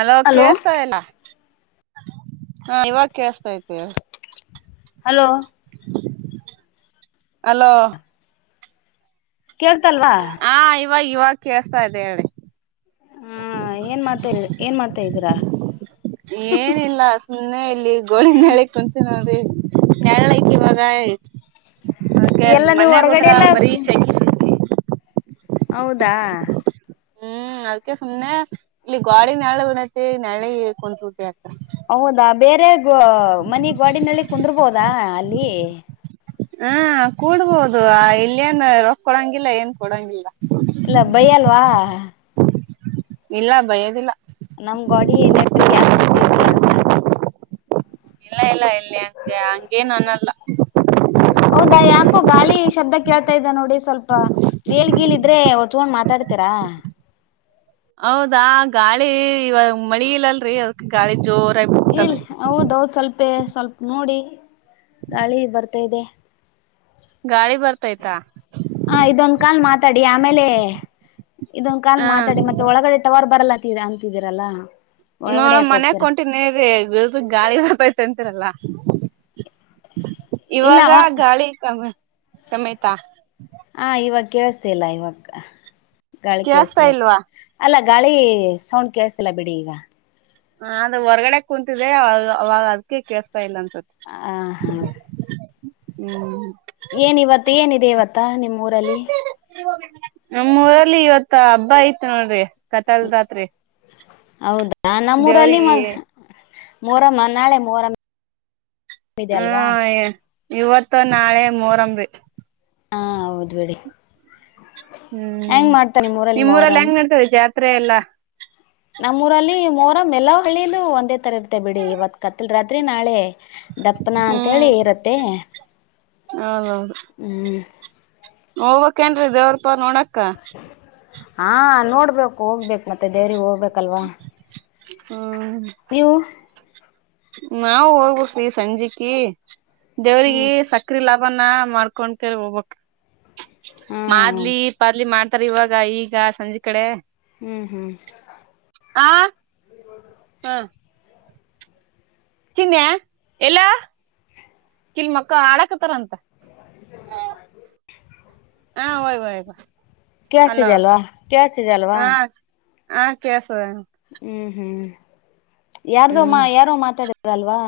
hello hello ಕೇಸ್ತಾ ಎಲ್ಲ ಹಾ ಇವಾಗ ಕೇಳಸ್ತ ತಿ ಹಲೋ ಅಲೋ ಕೇಳ್ತಲ್ವಾ ಹಾ ಇವಾಗ ಇವಾಗ ಕೇಳ್ಸ್ತಾ ಇದೆ ಹೇಳಿ ಹಾ ಏನ್ ಮಾಡ್ತಾ ಏನ್ ಮಾಡ್ತಾ ಇದೀರಾ ಏನಿಲ್ಲ ಸುಮ್ಮನೆ ಇಲ್ಲಿ ಗೋಳಿನ ನಳ ಕುಂತೀ ನ್ರಿ ನ ಅದ ಹ ಮನ್ ಹೊರಗಡೆ ಹೋದ್ರ ಎಲ್ಲ ಬರೀ ಶ ಹೌದಾ ಹ್ಮ್ ಅದ್ಕ ಸುಮ್ನೆ ಇಲ್ಲಿ ಗಾಡಿ ನೆಳ ಬರತಿ ನೆಳಿ ಕುಂುಟಿ ಆತ ಹೌದಾ ಬೇರೆ ಗ ಮನ ಗಾಡಿನಲ್ಲಿ ಕುಂದರ್ಬೋದಾ ಅಲ್ಲಿ ಹಾ ಕೂಡ್ಬೋುದು ಇಲ್ಲೇಏನ್ ರೊಕ್ ಕೊಡಂಗಿಲ್ಲ ಏನ್ ಕೊಡಂಗಿಲ್ಲ ಇಲ್ಲ ಬೈ ಅಲ್ವಾ ಇಲ್ಲ ಬಯೋದಿಲ್ಲ ನಮ್ ಗೋಡಿ ಏ ಗ್ಯಾಪ್ ಕುಂತಿದ್ಯಾಾ ಅಂತ ಇಲ್ಲ ಇಲ್ಲ ಎಲ್ಲಿ ಹಂಗೆ ಹಂಗೇನು ಅನ್ನಲ್ಲ ಹೌದಾ ಯಾಕೋ ಗಾಳಿ ಶಬ್ದ ಕೇಳ್ತಾ ಇದ್ದ ನೋಡಿ ಸ್ವಲ್ಪ ಏಳ್ಗೀಳಿದ್ರೆ ಒ ಚಗೊಂಡ್ ಮಾತಾಡ್ತೀರಾ ಹೌದಾ ಗಾಳಿ ಇವಾಗ ಮಳಿ ಇಿಲ್ಲಲ್ರಿ ಅದಕ್ ಗಾಳಿ ಜೋರಾಗಿ ಬಿಬಟ್ಟ ಇಲ್ ಹೌದೌದು ಸ್ವಲ್ಪೇ ಸ್ವಲ್ಪ ನೋಡಿ ಗಾಳಿ ಬರ್ತಾ ಇದೆ ಗಾಳಿ ಬರ್ತಾಯ್ತಾ ಹ ಇದೊಂದ್ ಕಾಲ್ ಮಾತಾಡಿ ಆಮೇಲೆ ಇದೊಂದ್ ಕಾಲ್ ಹ ಮಾತಾಡಿ ಮತ್ತೆ ಒಳಗಡೆ ಟವರ್ ಬರಲ್ಲಂತ ಅಂತಿದೀರಲ್ಲಾ ನೋಡ ಮನ್ಯ ಕೊಂಟಿನೇರಿ ಗಾಳಿ ಹತೈತಂತರಲ್ಲ ಇಲ್ಲ ಇವಾಗ ಹ ಗಾಳಿ ಕಮ ಕಮಯ್ತಾ ಹಾ ಇವಾಗ ಕೇಳಸ್ತಿ ಇಲ್ಲ ಇವಾಗ ಗಾಳಿ ಕೇಳಸ್ತಾ ಕೇಳಸ್ತಿಲ್ಲ ಇಲ್ವಾ ಅಲ್ಲ ಗಾಳಿ ಸೌಂಡ್ ಕೇಳತಿಲ್ಲ ಬಿಡಿ ಈಗ ಹ ಅದ ಹೊರ್ಗಡೆ ಕುೂಂತಿದೆ ಅವಾಗ ಅದಕ ಕೇಸ್ತಾ ಇಲ್ಲ ಅನ್ಸುತ್ತ ಆ ಹಾ ಹ್ಮ್ ಏನ ಇಿವತ್ತು ಏನಿದೆ ಇವತ್ತ ನಿಮ್ಮ ಊರಲ್ಲಿ ನಮ್ಮೂಊರಲ್ಲಿ ಇವತ್ ಹಬ್ಬ ಐತ್ ನೋಡ್ರಿ ಕತಲ್ ರಾತ್ರಿ ಹೌದಾ ನಮ್ಮೂರಲ್ಲಿ ದೇವ್ರಿಗೆ ಮೋರಮ್ಮ ನಾಳೆ ಮರಮ್ಮ ಹಾ ಇವತ್ತು ನಾಳೆ ಮೋರಂಬಿ ಹಾ ಹೌದ್ಬೇಡಿ ಹ್ಮ್ ಮಾಡ್ತಾರೆ ನಿಮ್ಮೂರಲ್ಲಿ ಮೊಹರಂ ಹೆಂಗ್ ನಡ್ತದೆ ಜಾತ್ರೆ ಎಲ್ಲಾ ನಮ್ಮೂಊರಲ್ಲಿ ಮೋರ ಮೆಲೋ ಹಳ್ಳಿಯಲು ಒಂದೇ ಥರ ಇರ್ತ್ತೆ ಬಿಡಿ ಇವತ್ತು ಕತ್ತಲು ರಾತ್ರಿ ನಾಳೆ ದಪ್ಪನ ಅಂಂತೇಳಿ ಹ್ಮ್ ಇರುತ್ತೆ ಹೌದೌದು ಹ್ಮಞ ಹೋಗ್ಕ್ೇಏನ್ರೀ ದೇವ್ರ ಪ ನೋಡಕ್ಕ ಹಾ ನೋಡ್ಬೇಕು ಹೋಗ್ಬೇಕು ಮತ್ತೆ ದೇವ್ರರಿಗೆಗ್ ಹೋಗ್ಬೇಕ ಬೇಕಲ್ವಾ ನೀವು ನಾವವು ಹೋಗ್ಬವಿ ಸಂಜೆಕ ದೇವ್ರಿಗೆ ಹ್ಮ್ ಸಕ್ಕ ಚಕ್ರಿ ಲಾಭನ ಮಾಡ್ಕೊಂಡ ಕರ್ ಹೋಗ್ಬಕ್ ಹ್ಮ್ ಮಾಡದ್ಲಿ ಪಾದ್ಲಿ ಮಾಡ ತರ್ ಇವಾಗ ಈಗ ಸಂಜೆ ಕಡೆ ಹ್ಮ್ ಹ್ಮ್ ಆ ಹಾ ಚಿನ್ನನೆ ಎಲ್ಲ ಕಿಲ್ ಮಕ್ಕ ಆಡಾಕತಾರ ಅಂತ ಹಾ ಹಯ್ ಹಯ್ ಕಳ್ಸಿದೆ ಅಲ್ವಾ ಕಳ್ಸಿದೆ ಅಲ್ವಾ ಹಾ ಕಸದ ಹ್ಮ್ ಹ್ಮ್ ಯಾರ್ದೋ ಮಾ ಹ್ಮ್ ಯಾರೋ ಮಾತಾಡಿದಾರಲ್ವಾ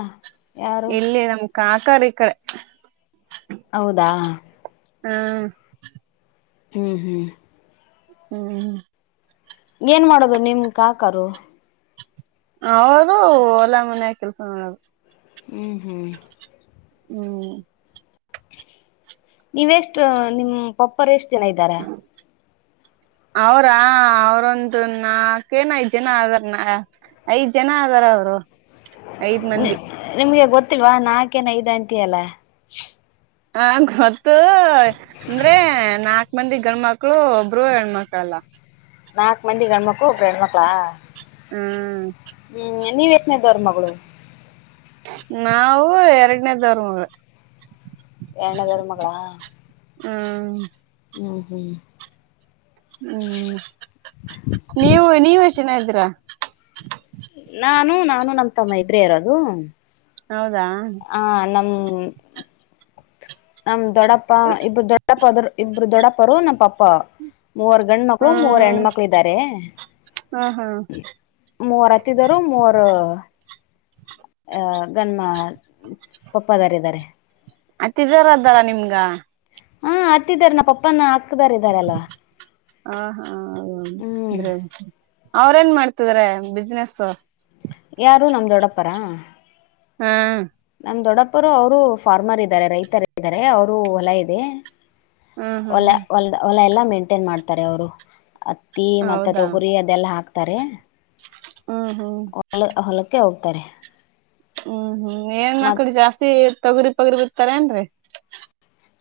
ಎಲ್ಲಿ ನಮ್ ಕಾಕಾರಿ ಕಡೆ ಹೌದಾ ಹಾ ಹ್ಮ್ ಹ್ಮ್ ಹ್ಮ್ ಏನ್ ಮಾಡೋದು ನಿಮ್ ಕಾಕರುು ಅವರು ಒಲ್ಲ ಮನೆಯ ಕೆಲ್ಸ ಮಾಡರು ಹ್ಮ್ ಹ್ಮ್ ಹ್ಮ್ ನೀವೆ ಎಷ್ಟ ನಿಮ್ಮ್ ಪಪ್ಪರ್ ಎಷ್ಟ್ ಜನ ಇದ್ದಾರ ಅವ್ರಾ ಅವರೊಂದು ನಾಲ್ಕೇನಾಯ ಜನ ಆದರ್ನ ಐದ್ ಜನ ಆದದಾರ ಅವರು ಐದ್ ಮಂದಿ ನಿಮ್ಗೆ ಗೊತ್ತಿಲ್ವಾ ನಾಕೇನ್ ಐದ್ ಅಂಟ ಅಲ್ಲ ಹ ಗೊತ್ತು ಅಂದ್ರೆ ನಾಕ ಬಂದಿ ಗಂಡ್ಮಕ್ಳು ಒಬ್ರು ಹೆಣ್ಮಕ್ಳಲ್ಲಾ ನಾಕು ಮಂದಿ ಗಣಮಕ್ಕು ಒಬ್ ಗಣಮಕ್ಕಳಾ ಹ್ಮ ಹ್ಮ್ ನೀವ್ ಎತ್ನ ಇದಾವರು ಮಗಳು ನಾವು ಎರಡನೇದವರ್ ಮ ಎರ್ಣನದರ ಮಗಳ ಹ್ಮ ಹ್ಮ ಹ್ಮ ಹ್ಮ್ ನೀವು ನೀವಷ್ಟನೀ್ರಾ ನಾನು ನಾನು ನಮ್ಮ್ ತಮ್ಮ ಇಬ್ರೇ ಇರೋದು ಹೌದಾ ಹ ನಮ್ ನಮ ದೊಡ್ಡಪ್ಪ ಇಬರು ದೊ ದೊಡಪ ಇಬ್ಬರು ದೊಡಪರ ನಮ್ಮ ಪಾಪಾ ಮೂವರ್ ಗಂಡ ಮಕ್ಳು ಮೂವರ್ ಹೆಣ ಮಕ್ಳು ಇದ್ದಾರೆ ಹಾ ಹಾ ಮೂವರ ಹತ್ತಿದರು ಮೂರ ಅ ಗಣ್ಮ ಪಪ್ಪದಾರಿದ್ದಾರೆ ಮತ್ತ ಇದರದಲ್ಲ ನಿಮ್ಗ ಹಾ ಹತ್ತಿದಿದ್ದಾರೆ ನಮ್ಮ ಪಪ್ಪನ ಹಾಕ್ದಾರ ಇದ್ದಾರೆ ಅಲ್ಲವಾ ಹ ಹಾ ಹ್ಮ್ ಅಂದ್ರೆ ಅವ್ರೇನ್ ಮಾಡ್ತಿದ್ರ ಬಿಸ್ನೆೆಸ್ ಯಾರು ನಮ ದೊಡ್ಡಪ್ಪರಾ ಹಾ ನಮ ದೊಡ್ಡಪ್ಪರು ಅವರು ಫಾರ್ಮರ್ ಇದ್ದಾರೆ ರೈತರು ಇದಾರೆ ಅವರು ಹೊಲ ಇದೆ ಹ್ಮ್ ಒಲ ಹ್ಮ್ ಹೊಲ ಹೊಲ ಎಲ್ಲ ಮೇಂಟೈನ್ ಮಾಡ್ತಾರೆ ಅವರು ಅತ್ತಿ ಮತ್ತೆ ತೊಗುರಿ ಇದೆಲ್ಲ ಹಾಕ್ತಾರೆ ಹಾ ಹ್ಮ ಹೊಲ ಹೊಲಕ್ಕೆ ಹೋಗ್ತಾರೆ ಹ್ಮ್ ಹ್ಮ್ ಏನ್ ಮತ್ ಮಕ್ಳ ಜಾಸ್ತಿ ತೊಗರಿ ಪಗರಿ ಬಿರ್ತಾರ ಏನ್ರರಿ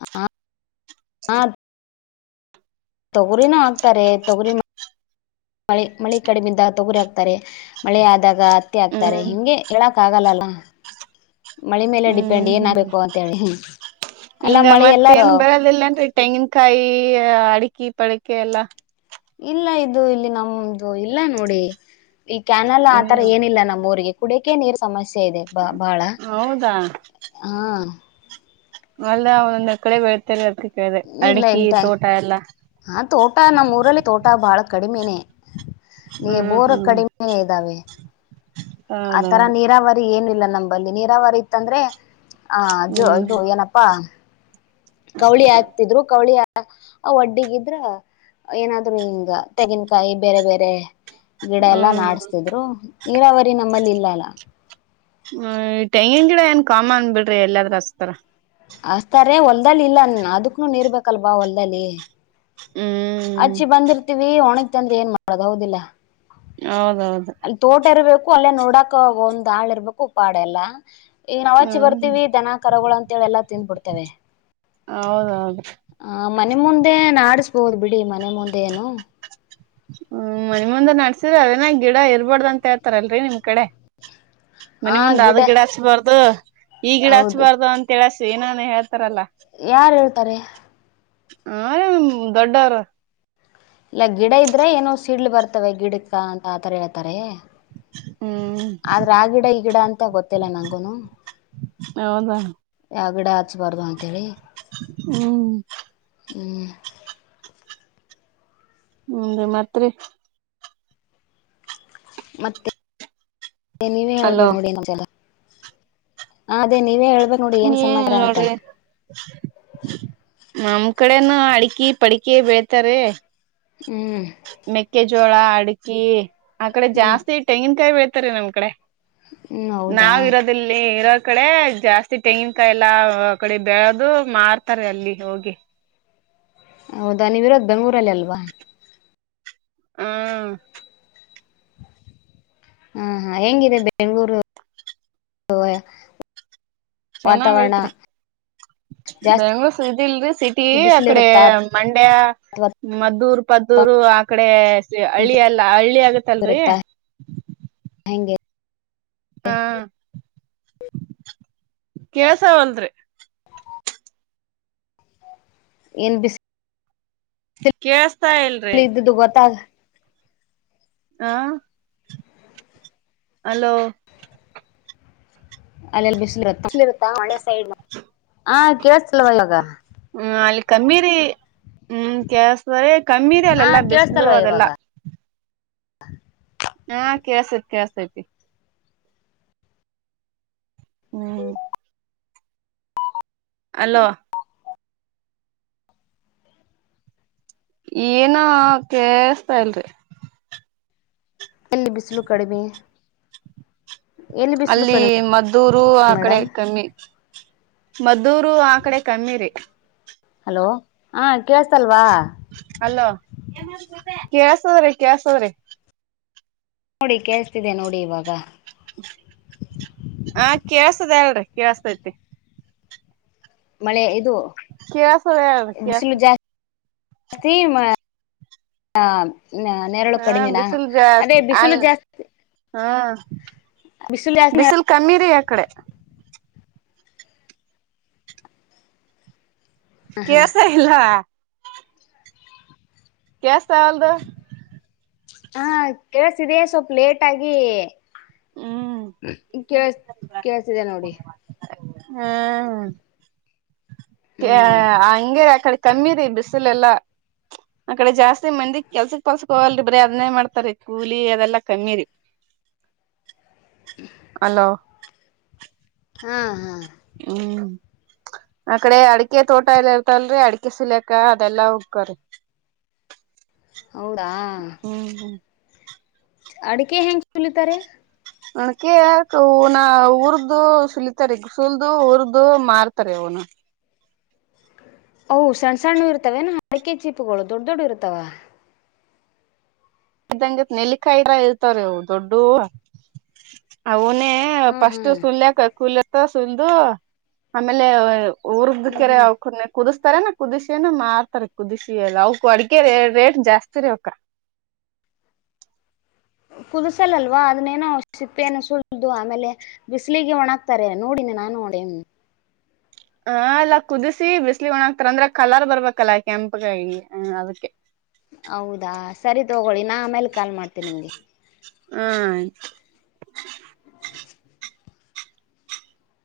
ಹ ಹಾ ತೊಗರಿನ ಹಾಕ್ತಾರೆ ತೊಗರಿ ಮಳೆ ಮಳೆ ಕಡಿಮಿಂದ ತೊಗುರಿ ಹಾಕ್ತಾರೆ ಮಳೆ ಆದಾಗ ಆಗ್ತಾರೆ ಹ್ಮ್ ಹಿಂಗೆ ಹೇಳಕ್ ಆಗಲ್ಲಲ್ಲ ಮಳೆ ಮೇಲೆ ಡಿಪೆಂಡ್ ಹ್ಮ್ ಏನ್ ಹ್ಮ್ ಆಗ್ಬೇಕು ಅಂತ ಹೇಳಿ ಅಲ್ಲಾ ಹಿಂಗ ಮಳೆ ಮತ್ತ ಎಲ್ಲ [unintelligible] ತೆಂಗಿನಕಾಯಿ ಅಡಿಕಿ ಪಳಕೆ ಎಲ್ಲ ಇಲ್ಲ ಇದು ಇಲ್ಲಿ ನಮ್ದು ಇಲ್ಲ ನೋಡಿ ಈ ಕ್ಯಾನಲ್ ಆತರ ಇಲ್ಲ ಏನಿಲ್ಲ ನಮ್ಮ ಊರಿಗೆ ಉಡಿಕೆ ನೀರ್ ಸಮಸ್ಯೆ ಇದೆ ಬ ಬಾಳ ಹೌದಾ ಹಾ ಅಲ್ಲ [unintelligible] ಕಡೆ [unintelligible] ಅದಕ್ಕೆ ಕೇಳ್ದೆ ಇಲ್ಲ ಅಡಿಕಿ ಇಲ್ತ ತೋಟ ಎಲ್ಲಾ ಹಾ ತೋಟ ನಮ್ಮ ಊರಲ್ಲಿ ತೋಟ ಬಾಳ ಕಡಿಮೆನೇ ಏ ಹ್ಮ್ ಬೋರ್ ಹ್ಮ್ ಕಡಿಮೆ ಇದ್ದಾವೆ ಆ ತರ ಹೌದೌದು ನೀರಾವರಿ ಏನಿಲ್ಲ ನಂಬಲ್ಲಿ ನೀರಾವರಿ ಇತ್ತಂದ್ರೆ ಆ ಜೋ ಹ್ಮ್ ಇದು ಏನಪ್ಪಾ ಕವಳಿ ಹಾಕ್ತಿದ್ರು ಕವಳಿ ಆ ಒಡ್ಡಿಗಿದ್ರ ಏನಾದ್ರು ಹಿಂಗ ತೆಂಗಿನಕಾಯಿ ಬೇರೆ ಬೇರೆ ಗಿಡ ಎಲ್ಲಾ ಹ್ಮ್ ಹ್ಮ್ ನಾಡ್ಸ್ತಿದ್ರು ನೀರಾವರಿ ನಮ್ಮಲ್ಲಿ ಇಲ್ಲ ಅಲ್ಲ ಹ್ಮ ತೆಂಗಿನ ಗಿಡ ಏನ್ ಕಾಮನ್ ಬಿಡ್ರಿ ಎಲ್ಲಾದ್ರು ಹಚ್ತರ ಹಚ್ತಾರೆ ಹೊಲ್ದಲ್ಲಿ ಇಲ್ಲ ಅದಕ್ಕನು ನೀರ್ ಬೇಕಲ್ವಾ ಹೊಲ್ದಲ್ಲಿ ಹ್ಮ್ ಅಚ್ಚಿ ಬಂದಿರ್ತಿವಿ ಒಣಗ್ ತಂದ್ರೆ ಏನ್ ಮಾಡೋದು ಹೌದಿಲ್ಲ ಹೌದೌದು ತೋಟ ಇರ್ಬೇಕು ಅಲ್ಲೇ ನೋಡಕ ಒಂದ್ ಆಳ ಇರ್ಬೇಕು ಪಾಡೆ ಎಲ್ಲ ಇಂಗ್ ನವಾಚಿ ಹ್ಮ್ ಬರ್ತೀವಿ ದನ ಕರಗಳು ಅಂತೇಳಿ ಎಲ್ಲಾ ತಿನ್ಬಿಡ್ತೀವಿ ಹೌದೌದು ಹ ಮನೆ ಮುಂದೆ ನಾಡಿಸಬೋದು ಬಿಡಿ ಮನೆ ಮುಂದೆ ಏನು ಹ್ಮ್ ಮನಿ ಮುಂದ ನಡ್ಸಿದ್ರ ಅದೇನ ಗಿಡ ಇರ್ಬಾದು ಅಂತ ಹೇಳ್ತಾರಲ್ರಿ ನಿಮ್ ಕಡೆ ಮನಿ ಮುಂದ್ ಆದ್ ಗಿಡ ಹಚ್ಬಾರ್ದು ಈ ಗಿಡ ಹೌದು ಹಚ್ಬಾರ್ದು ಅಂತ [unintelligible] ಏನಾನ ಹೇಳ್ತಾರಲ್ಲಾ ಯಾರ್ ಹೇಳ್ತಾರೆ ಹ ನಿಮ್ ದೊಡ್ಡೋರು ಇಲ್ಲ ಗಿಡ ಇದ್ರೆ ಏನೋ ಸಿಡ್ಲ್ ಬರ್ತವೆ ಗಿಡಕ್ಕ ಅಂತ ಆತರ ಹೇಳ್ತಾರೆ ಹ್ಮ್ ಆದ್ರೆ ಆ ಗಿಡ ಈ ಗಿಡ ಅಂತ ಗೊತ್ತಿಲ್ಲ ನಂಗೂನು ಹೌದಾ ಯಾವ ಗಿಡ ಹಚ್ಬಾರ್ದು ಅಂತ ಹೇಳಿ ಹ್ಮ ಹ್ಮ್ ಹ್ಮ್ ಮತ್ ರಿ ಮತ್ತೆ ನೀವೇ ಅಲೋ ಹೇಳ್ಬೇಕು ನೋಡಿ [unintelligible] ಅದೇ ನೀವೇ ಹೇಳ್ಬೇಕು ನೋಡಿ ನೀ ಏನ್ ಸಮಾಚಾರ ಅಂತ ನೋಡ್ರಿ ನಮ್ ಕಡೆನು ಅಡ್ಕಿ ಪಡಿಕಿ ಬೆಳೀತಾರೆ ಹ್ಮ್ ಮೆಕ್ಕೆಜೋಳ ಅಡಿಕಿ ಆಕಡೆ ಹ್ಮ್ ಜಾಸ್ತಿ ತೆಂಗಿನಕಾಯಿ ಬೆಳೀತಾರೆ ನಮ್ ಕಡೆ ಹ್ಮ್ ಹೌದಾ ನಾವ್ ಇರೋದು ಇಲ್ಲಿ ಇರೋ ಕಡೆ ಜಾಸ್ತಿ ತೆಂಗಿನಕಾಯ ಎಲ್ಲ ಕಡೆ ಬೆಳ್ದು ಮಾರ್ತಾರೆ ಅಲ್ಲಿ ಹೋಗಿ ಹೌದಾ ನೀವಿರೋದ್ ಬೆಂಗಳೂರಲ್ಲಿ ಅಲ್ವಾ ಹಾ ಹ ಹಾ ಅದು ಹೆಂಗಿದೆ ಬೆಂಗಳೂರು [unintelligible] ಚೆನ್ನಾಗ ವಾತಾವರಣ ಐತ್ರಿ ಜಾಸ್ತಿ ಬೆಂಗ್ಳೂರ್ ಇದಿಲ್ರಿ ಸಿಟಿ ಅಕಡೆ ಬಿಸಿಲಿರುತ್ತಾ ಮಂಡ್ಯ ಅಥವಾ ಮದ್ದೂರ್ ಪದ್ದೂರು ಆ ಕಡೆ ಹಳ್ಳಿ ಎಲ್ಲ ಹಳ್ಳಿ ಆಗುತ್ತ ಇರುತ್ತೆ ಹೆಂಗೆ ಹಾ ಕೇಶವ್ ಅಂದ್ರಿ ಏನ್ ಬಿಸ ಕೇೇಳಸ್ತಾ ಇಲ್ರಿ ಗತ್ತಾಗ ಹಾ ಹಲೋ ಅಲ್ಲೆಲ್ಲಿ ಬಿಸಿ್ಲುರುತ್ತತ್ತ ಆ ಕೇಳಲ್ಲವ ಅವವಾಗ ಹ್ಮ್ ಅಲ್ಲಿ ಕಮ್ಮೀರಿ ಹ್ಮ್ ಕೆಳ್ಸ್ರ ಕಮ್ಮೀರಿ ಹಾ ಅಲ್ಲೆಲ್ಲಾ ಬಿಸಲು ಕೇಳಸ್ತಲ್ವಾ ಇವಾಗ ಅದೆಲ್ಲಾ ಹಾ ಕೇಸೈತಿ ಕೇಳ್ಸತೈತಿ ಹ್ಮ್ ಅಲೋ ಏನ ಕೇಸ್ತಾ ಇಲ್ರಿ ಇಲ್ಲಿ ಬಿಸಿಲು ಕಡಿಮೆ ಎಲ್ಲಿ ಬಿಸಿಲು ಅಲ್ಲಿ ಕಡಿಮೆ ಮದ್ದೂರು ಆ ಕಡೆ ಮೇಡಮ್ ಕಮ್ಮಿ ಮದ್ದೂರು ಆ ಕಡೆ ಕಮ್ಮಿ ರೀ ಹಲೋ ಹಾ ಕೇಳಸ್ತಲ್ವಾ ಅಲ್ಲೋ ಕಳ್ಸದ್ರಿ ಕೇಳ್ಸದ್ರಿ ನೋಡಿ ಕೇಳ್ಸ್ತಿದೆ ನೋಡಿ ಇವಾಗ ಆ ಕೇಳ್ಸದ ಹೇಳರಿ ಕೇೇಳಸತೈತಿ ಮಳೆ ಇದು ಕಸ ಯ ಕಸ ಅಸ್ತಿ ಮ ನೆರಳು ಹಾ ಕಡಿಮೆಿನ ಬಿಸಿಲ್ ಅದೇ ಜಾಸ್ತಿ ಬಿಸಿಲು ಅಲ್ ಜಾಸ್ತಿ ಹಾ ಬಿಸಿಲು ಜಾಸ್ತಿ ಬಿಸಿಲ್ ಕಮ್ಮಿರಿ ಯ ಕಡೆ ಕೆಸ ಇಲ್ಲ ಕಸ್ ವಲ್ದು ಹಾ ಕೆಲಸ ಇದೆ ಸ್ವಲ್ಪ ಲೇಟ್ ಆಗಿ ಹ್ಮ್ ಕೇ ಕೇಳ್ಸಿದೆ ನೋಡಿ ಹಾ ಹ ಹ್ಮ್ ಹಂಗಗೆ ಆಕಡೆ ಕಮ್ಮಿ ರೀ ಬಿಸಿಲೆಲ್ಲಾ ಆ ಕಡೆ ಜಾಸ್ತಿ ಮಂದಿ ಕೆಲ್ಸಕ್ ಪಲ್ಸ್ಕ ಹೋಗಲ್ರಿ ಬ್ರಿ ಅದನ್ನೇ ಮಾಡ್ತಾರಿ ಕೂಲಿ ಅದೆಲ್ಲಾ ಕಮ್ಮಿ ರರಿ ಅಲೋ ಹಾ ಹಾ ಹ್ಮ್ ಆಕಡೆ ಅಡಿಕೆ ತೋಟ ಎಲ್ಲ ಇರ್ತಲ್ರರಿ ಅಡಿಕೆ ಸಿಲಕ ಅದೆಲ್ಲಾ ಹಕ್ರರಿ [unintelligible] ಹೌದಾ ಹ್ಮ್ ಹ್ಮ್ ಅಡಿಕೆ ಹೆಂಗೆ ಚುಲಿತಾರೆ ನನಕ ಅವನ ಉರ್ದು ಸುಲಿತಾರೆ ಸುಲದುು ಉರ್ದು ಮಾರ್ತಾರೆ ಅವನು ಹ್ ಸಣ್ಣ ಸಣ್ಣ ಇರ್ತವೇಏನ ಅಡಿಕೆ ಚೀಪುಗಳು ದೊಡ್ಡ ದೊಡ್ ಇರ್ತವೆ ಇದಂಗತ್ ನೆಲ್ಲಿಕಾಯಿದ ಇರ್ತಾರ ಅವು ದೊಡ್ಡ ಅವನೇ ಹಾ ಹಾ ಫಸ್ಟ್ ಸುಲ್ಕ ಕೂಲತ್ತ ಸು್ದು ಆಮೇಲೆ ಊರ್ದ್ದ ಹ್ಮ್ ಕೆರೆ ಹ್ಮ್ ಅವ್ಕನ್ನೆ ಕುದಿಸ್ತಾರನ ಕುದಿಸಿನ ಮಾಡ್ತಾರೆ ಕುದಿಸಿಿ ಎಲ್ಲ ಅವಕ್ ಅಡಗೆ ರೇಟ್ ಜಾಸ್ತಿ ರೀ ಅವಕ್ಕ ಕುದ್ಸಲಲ್ವಾ ಅದನ್ನೇನೋ ಔಷಿಪ್ಪ ಏನ ಸುಳ್ದು ಆಮೇಲೆ ಬಿಸ್ಲಿಗೆ ಒಣಾಗಕ್ತಾರೆ ನೋಡಿನಿ ನಾನ್ ನೋಡಿನಿ ಹ ಅಲ್ಲ ಕುದಿಸಿ ಬಿಸ್ಲಿಗ ಒಣಾಕ್ತಾರ ಅಂದ್ರ ಕಲರ್ ಬರಬೇಕಲ್ಲ ಕೆಂಪಗಾಗಿ ಹ ಅದಕ್ಕೆ ಹೌದಾ ಸರಿ ತಗೊಳ್ಳಿ ನಾ ಆಮೇಲೆ ಕಾಲ್ ಮಾಡ್ತೇನೆ ನಿಮಗೆ ಹಾ ಆಯ್ತು [inaudible]